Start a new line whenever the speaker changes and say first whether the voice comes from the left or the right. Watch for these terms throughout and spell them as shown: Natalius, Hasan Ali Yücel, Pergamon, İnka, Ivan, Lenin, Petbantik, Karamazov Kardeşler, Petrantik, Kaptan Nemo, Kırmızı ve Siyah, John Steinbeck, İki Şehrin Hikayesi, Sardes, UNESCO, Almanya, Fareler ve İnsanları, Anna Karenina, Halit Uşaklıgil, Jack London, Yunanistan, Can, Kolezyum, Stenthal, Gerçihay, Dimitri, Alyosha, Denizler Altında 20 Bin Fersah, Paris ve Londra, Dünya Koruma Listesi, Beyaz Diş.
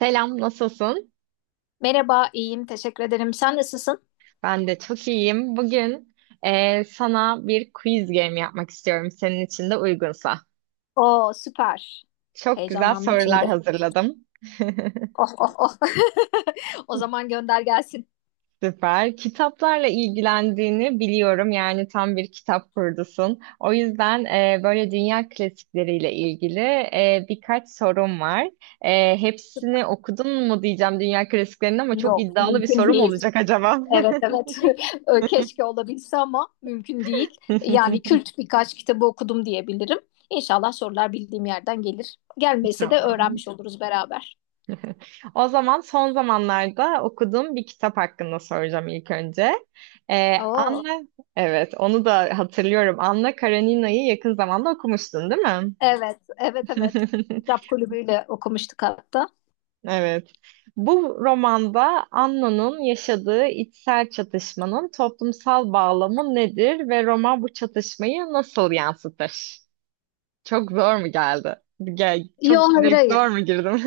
right: Selam, nasılsın?
left: Merhaba, iyiyim. Teşekkür ederim. Sen nasılsın?
right: Ben de çok iyiyim. Bugün sana bir quiz game yapmak istiyorum senin için de uygunsa.
left: Oo, süper.
right: Çok güzel
left: Heyecanlandım
right: sorular
left: şimdi.
right: hazırladım.
left: Oh, oh, oh. O zaman gönder gelsin.
right: Süper. Kitaplarla ilgilendiğini biliyorum. Yani tam bir kitap kurdusun. O yüzden böyle dünya klasikleriyle ilgili birkaç sorum var. Hepsini okudun mu diyeceğim dünya klasiklerinin ama çok
left: Yok,
right: iddialı bir
left: mümkün
right: sorum
left: değil.
right: olacak acaba?
left: Evet, evet. Keşke olabilse ama mümkün değil. Yani kült birkaç kitabı okudum diyebilirim. İnşallah sorular bildiğim yerden gelir. Gelmese de
right: Tamam.
left: öğrenmiş oluruz beraber.
right: O zaman son zamanlarda okuduğum bir kitap hakkında soracağım ilk önce.
left: Oo,
right: Anna, evet onu da hatırlıyorum. Anna Karenina'yı yakın zamanda okumuştun, değil mi?
left: evet, evet, evet. Kitap kulübüyle okumuştuk hatta.
right: Evet. Bu romanda Anna'nın yaşadığı içsel çatışmanın toplumsal bağlamı nedir ve roman bu çatışmayı nasıl yansıtır? Çok zor mu geldi? Gel,
left: Yok,
right: çok
left: hayır,
right: direkt
left: hayır.
right: zor mu girdim?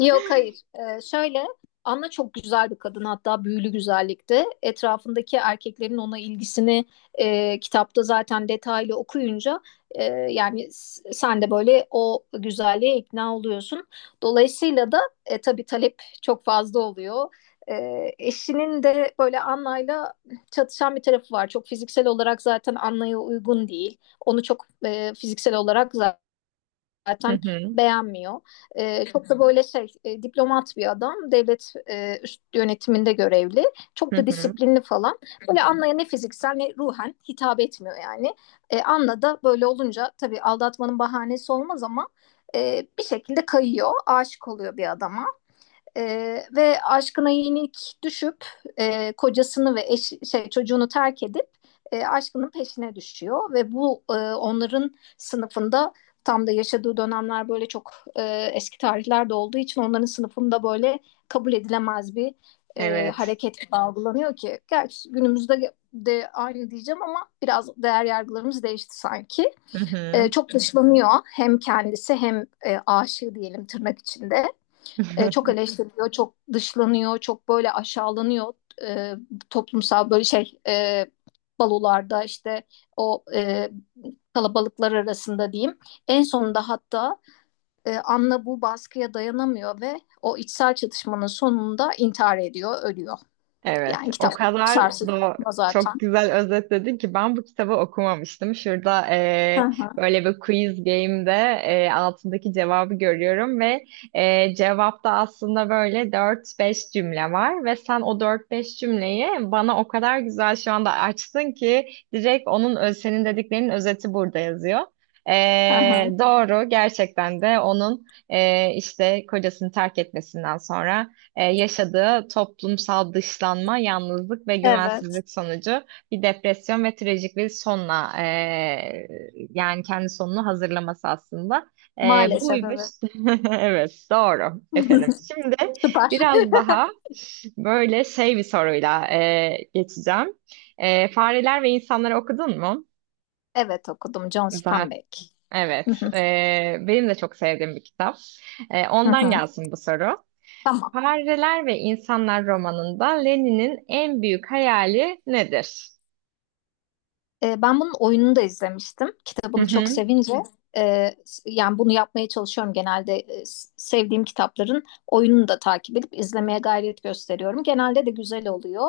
left: Yok hayır. Şöyle, Anna çok güzel bir kadın, hatta büyülü güzellikte. Etrafındaki erkeklerin ona ilgisini kitapta zaten detaylı okuyunca, e, yani sen de böyle o güzelliğe ikna oluyorsun. Dolayısıyla da tabii talep çok fazla oluyor. E, Eşinin de böyle Anna'yla çatışan bir tarafı var. Çok fiziksel olarak zaten Anna'ya uygun değil. Onu çok fiziksel olarak
right: Hı
left: zaten
right: hı,
left: beğenmiyor. Çok da böyle şey, diplomat bir adam. Devlet üst yönetiminde görevli.
right: hı
left: Çok da
right: hı.
left: disiplinli falan. Böyle Anna'ya ne fiziksel ne ruhen hitap etmiyor yani. Anna da böyle olunca tabii aldatmanın bahanesi olmaz ama bir şekilde kayıyor. Aşık oluyor bir adama. Ve aşkına yenik düşüp kocasını ve şey, çocuğunu terk edip aşkının peşine düşüyor ve bu, onların sınıfında tam da yaşadığı dönemler böyle çok eski tarihlerde olduğu için onların sınıfında böyle kabul edilemez bir
right: Evet.
left: hareket algılanıyor ki, gerçi günümüzde de aynı diyeceğim ama biraz değer yargılarımız değişti sanki.
right: Hı hı.
left: Çok dışlanıyor hem kendisi hem aşığı diyelim, tırnak içinde, çok eleştiriliyor, çok dışlanıyor, çok böyle aşağılanıyor, e, toplumsal böyle şey, balolarda işte o, kalabalıklar arasında diyeyim. En sonunda hatta Anna bu baskıya dayanamıyor ve o içsel çatışmanın sonunda intihar ediyor, ölüyor.
right: Evet,
left: Yani
right: o
left: kitap çok
right: kadar
left: sarsıcı
right: da
left: zaten.
right: çok güzel özetledin ki ben bu kitabı okumamıştım. Şurada
left: Hı hı,
right: böyle bir quiz game'de altındaki cevabı görüyorum ve cevapta aslında böyle dört beş cümle var ve sen o dört beş cümleyi bana o kadar güzel şu anda açtın ki direkt senin dediklerinin özeti burada yazıyor.
left: hı hı.
right: Doğru gerçekten de onun işte kocasını terk etmesinden sonra yaşadığı toplumsal dışlanma, yalnızlık ve
left: Evet,
right: güvensizlik sonucu bir depresyon ve trajik bir sonla yani kendi sonunu hazırlaması aslında.
left: maalesef
right: Buymuş.
left: evet.
right: Evet, doğru efendim. Şimdi
left: Süper.
right: biraz daha böyle şey bir soruyla geçeceğim. Fareler ve İnsanları okudun mu?
left: Evet, okudum, John
right: Zaten
left: Steinbeck. Hı
right: evet.
left: hı,
right: Benim de çok sevdiğim bir kitap.
left: hı
right: Ondan
left: hı.
right: gelsin bu soru.
left: Tamam.
right: Fareler ve İnsanlar romanında Lenin'in en büyük hayali nedir?
left: Ben bunun oyununu da izlemiştim.
right: Hı
left: Kitabını çok
right: hı.
left: sevince, e, yani bunu yapmaya çalışıyorum genelde. Sevdiğim kitapların oyununu da takip edip izlemeye gayret gösteriyorum. Genelde de güzel oluyor.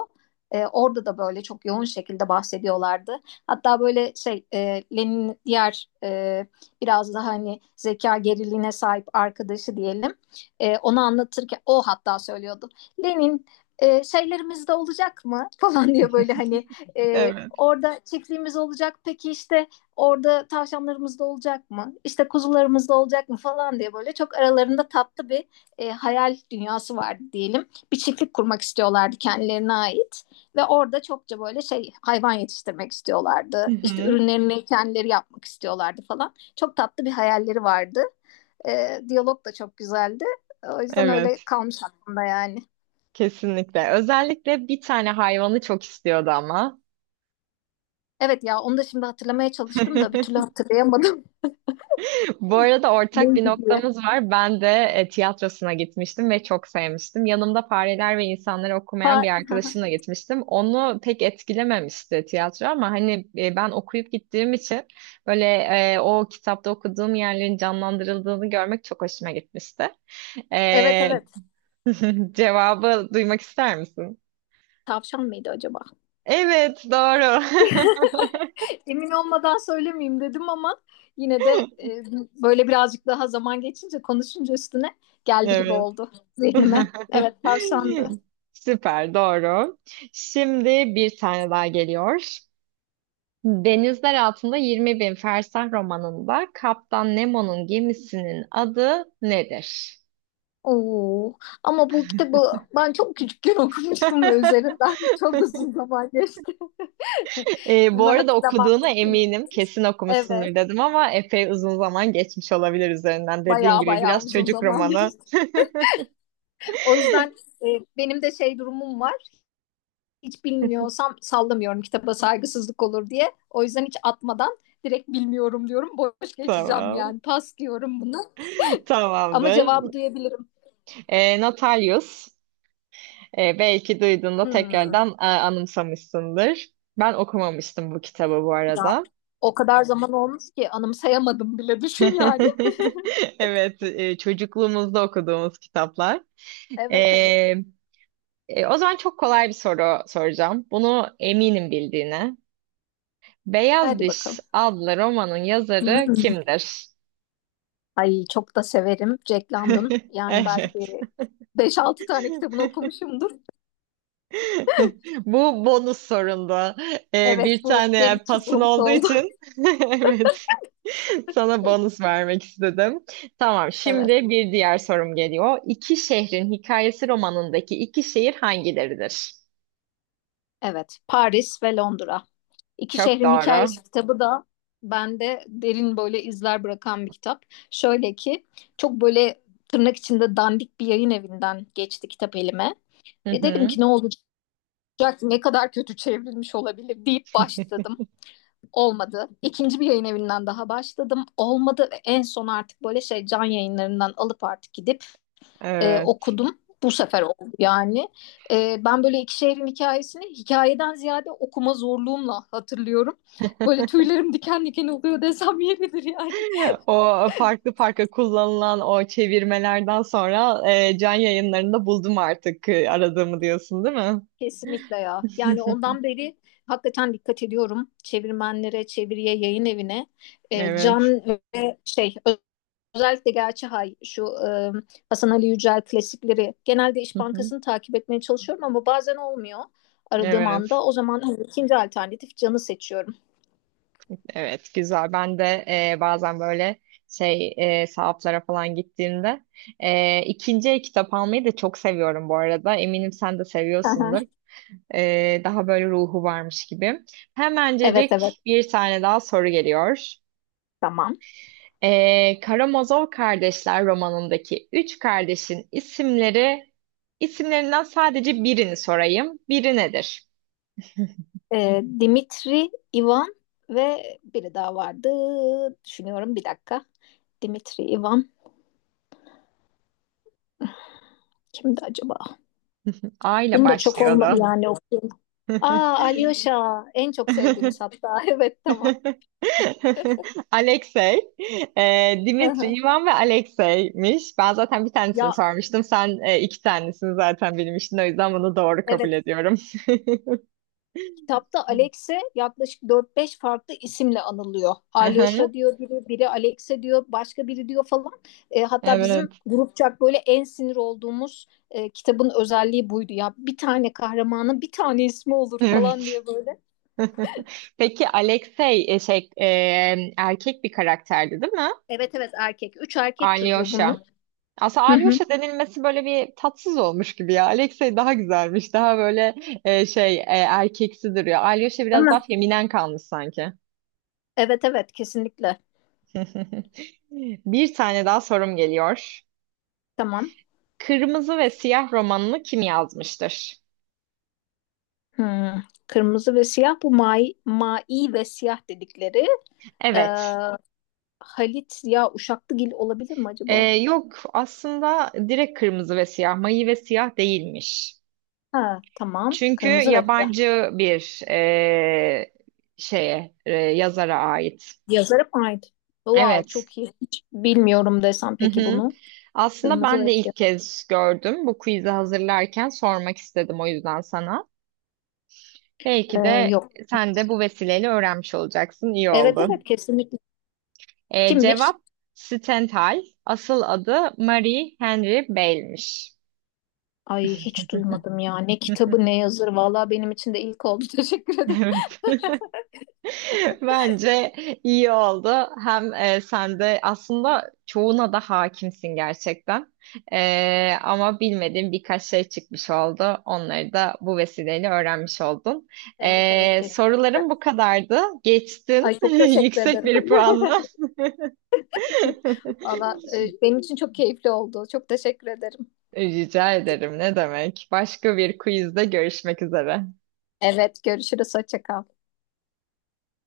left: Orada da böyle çok yoğun şekilde bahsediyorlardı. Hatta böyle şey, Lenin'in diğer, biraz daha hani zeka geriliğine sahip arkadaşı diyelim. Onu anlatırken o hatta söylüyordu. Lenin, şeylerimizde olacak mı falan diye, böyle hani, e,
right: Evet.
left: orada çiftliğimiz olacak. Peki işte orada tavşanlarımız da olacak mı? İşte kuzularımız da olacak mı falan diye, böyle çok aralarında tatlı bir, hayal dünyası vardı diyelim. Bir çiftlik kurmak istiyorlardı kendilerine ait ve orada çokça böyle şey hayvan yetiştirmek
right: Hı
left: istiyorlardı. İşte
right: hı.
left: ürünlerini kendileri yapmak istiyorlardı falan. Çok tatlı bir hayalleri vardı. Diyalog da çok güzeldi. O yüzden öyle
right: Evet.
left: kalmış aklımda yani.
right: Kesinlikle. Özellikle bir tane hayvanı çok istiyordu ama.
left: Evet ya, onu da şimdi hatırlamaya çalıştım da bir türlü hatırlayamadım.
right: Bu arada ortak bir
left: Neydi diye.
right: noktamız var. Ben de tiyatrosuna gitmiştim ve çok sevmiştim. Yanımda Fareler ve İnsanları okumayan bir
left: Ha,
right: arkadaşımla gitmiştim. Onu pek etkilememişti tiyatro ama hani ben okuyup gittiğim için böyle o kitapta okuduğum yerlerin canlandırıldığını görmek çok hoşuma gitmişti.
left: evet
right: E,
left: evet.
right: Cevabı duymak ister misin?
left: Tavşan mıydı acaba?
right: Evet, doğru.
left: Emin olmadan söylemeyeyim dedim ama yine de, e, böyle birazcık daha zaman geçince, konuşunca üstüne geldi gibi
right: Evet.
left: oldu zihnime. Evet, tavşandı.
right: Süper, doğru. Şimdi bir tane daha geliyor. Denizler Altında 20 Bin Fersah romanında Kaptan Nemo'nun gemisinin adı nedir?
left: Oo. Ama bu kitabı ben çok küçükken okumuştum ve üzerinden çok uzun zaman geçti.
right: Bu
left: Bunu
right: arada
left: hatırlamam
right: okuduğuna
left: mümkün. Değil.
right: eminim. Kesin okumuşsundur
left: Evet.
right: dedim ama epey uzun zaman geçmiş olabilir üzerinden. Dediğin
left: Bayağı
right: gibi
left: bayağı
right: biraz
left: uzun
right: çocuk
left: zaman
right: romanı.
left: geçti. O yüzden, e, benim de şey durumum var: hiç bilmiyorsam sallamıyorum, kitaba saygısızlık olur diye. O yüzden hiç atmadan direkt bilmiyorum diyorum. Boş geçeceğim
right: Tamam.
left: yani. Pas diyorum bunu. Ama
right: Tamamdır.
left: cevabı duyabilirim.
right: Natalius. Belki duyduğunda
left: Hmm.
right: tekrardan anımsamışsındır. Ben okumamıştım bu kitabı bu
left: Ya,
right: arada.
left: o kadar zaman olmuş ki anımsayamadım bile, düşün yani.
right: Evet, çocukluğumuzda okuduğumuz kitaplar.
left: Evet evet.
right: E, O zaman çok kolay bir soru soracağım. Bunu eminim bildiğine. Beyaz
left: Hadi
right: Diş
left: bakalım.
right: adlı romanın yazarı
left: Hmm.
right: kimdir?
left: Ay, çok da severim Jack London. Yani
right: Evet.
left: belki beş altı tane kitabını okumuşumdur.
right: Bu bonus sorunda.
left: Evet,
right: Bir
left: bu
right: tane
left: benim için
right: pasın
left: bu
right: olduğu
left: oldu.
right: için. Evet. Sana bonus vermek istedim. Tamam, şimdi
left: Evet.
right: bir diğer sorum geliyor. İki şehrin hikayesi romanındaki iki şehir hangileridir?
left: Evet. Paris ve Londra. İki
right: Çok
left: Şehrin
right: doğru.
left: Hikayesi kitabı da bende derin böyle izler bırakan bir kitap. Şöyle ki, çok böyle tırnak içinde dandik bir yayın evinden geçti kitap elime.
right: Hı
left: E dedim
right: hı.
left: ki ne olacak, ne kadar kötü çevrilmiş olabilir deyip başladım. Olmadı. İkinci bir yayın evinden daha başladım. Olmadı ve en son artık böyle şey Can Yayınlarından alıp artık gidip
right: Evet.
left: okudum. Bu sefer oldu yani. Ben böyle iki şehrin Hikayesi'ni hikayeden ziyade okuma zorluğumla hatırlıyorum. Böyle tüylerim diken diken oluyor desem yeridir yani.
right: O farklı farklı kullanılan o çevirmelerden sonra can yayınlarında buldum artık aradığımı diyorsun, değil mi?
left: Kesinlikle ya. Yani ondan beri hakikaten dikkat ediyorum çevirmenlere, çeviriye, yayın evine. Can
right: Evet.
left: ve şey, özellikle Gerçihay şu, Hasan Ali Yücel klasikleri, genelde İş
right: Hı hı.
left: Bankası'nı takip etmeye çalışıyorum ama bazen olmuyor aradığım
right: Evet.
left: anda. O zaman hani ikinci alternatif Can'ı seçiyorum.
right: Evet, güzel. Ben de bazen böyle sahaflara falan gittiğimde ikinci el kitap almayı da çok seviyorum bu arada. Eminim sen de seviyorsundur. Daha böyle ruhu varmış gibi.
left: Evet evet,
right: Hemencecik bir tane daha soru geliyor.
left: tamam.
right: Karamazov Kardeşler romanındaki üç kardeşin isimlerinden sadece birini sorayım. Biri nedir?
left: Dimitri, Ivan ve biri daha vardı. Düşünüyorum bir dakika. Dimitri, Ivan, kimdi acaba?
right: A ile
left: Bunu da çok olmadı
right: başlıyordu.
left: yani okuyun. Aa, Alyosha, en çok sevdiğimiz hatta. Evet, tamam.
right: Alexey.
left: Hı
right: Dimitri,
left: hı.
right: Ivan ve Alexey'miş. Ben zaten bir tanesini
left: Ya,
right: sormuştum. Sen iki tanesini zaten bilmiştin. O yüzden bunu doğru kabul
left: evet.
right: ediyorum.
left: Kitapta Alex'e yaklaşık dört beş farklı isimle anılıyor.
right: Hı hı.
left: Alyosha diyor biri, biri Alex'e diyor, başka biri diyor falan. Hatta bizim
right: Evet,
left: grupçak böyle en sinir olduğumuz, kitabın özelliği buydu. Ya bir tane kahramanın bir tane ismi olur falan
right: evet.
left: diye böyle.
right: Peki Alexey erkek bir karakterdi, değil mi?
left: Evet evet, erkek. Üç erkek çocuğu
right: Alyosha.
left: bunun.
right: Aslında
left: Hı hı.
right: Alyosha denilmesi böyle bir tatsız olmuş gibi ya. Alexey daha güzelmiş. Daha böyle erkeksi duruyor. Alyosha
left: Değil
right: biraz daha
left: mi?
right: feminen kalmış sanki.
left: Evet evet kesinlikle.
right: Bir tane daha sorum geliyor.
left: Tamam.
right: Kırmızı ve Siyah romanını kim yazmıştır?
left: Hmm. Kırmızı ve Siyah, bu Mai ve Siyah dedikleri. Ee,
right: Evet.
left: Halit ya Uşaklıgil olabilir mi acaba?
right: Yok aslında direkt Kırmızı ve Siyah, Mayı ve Siyah değilmiş.
left: Ha, tamam.
right: Çünkü
left: Kırmızı ve Siyah.
right: yabancı bir yazara ait.
left: Yazarı mı ait? Wow,
right: Evet.
left: çok iyi. Hiç bilmiyorum desem
right: Hı
left: peki
right: hı.
left: bunu.
right: Aslında
left: Kırmızı
right: ben
left: ve
right: de
left: Siyah.
right: ilk kez gördüm. Bu quiz'i hazırlarken sormak istedim o yüzden sana. Belki de
left: Yok.
right: sen de bu vesileyle öğrenmiş olacaksın. İyi
left: Evet
right: oldu.
left: evet kesinlikle. Kimmiş?
right: Cevap Stenthal. Asıl adı Marie Henry Bale'miş.
left: Ay, hiç duymadım ya. Ne kitabı ne yazarı. Vallahi benim için de ilk oldu. Teşekkür ederim.
right: Evet. Bence iyi oldu. Hem sen de aslında çoğuna da hakimsin gerçekten. Ama bilmediğin birkaç şey çıkmış oldu. Onları da bu vesileyle öğrenmiş oldun.
left: Evet evet, kesin.
right: Sorularım bu kadardı. Geçtin.
left: Ay çok teşekkür
right: Yüksek
left: ederim.
right: bir puanla.
left: Valla, benim için çok keyifli oldu. Çok teşekkür ederim.
right: Rica ederim. Ne demek? Başka bir quizde görüşmek üzere.
left: Evet, görüşürüz. Hoşça kal.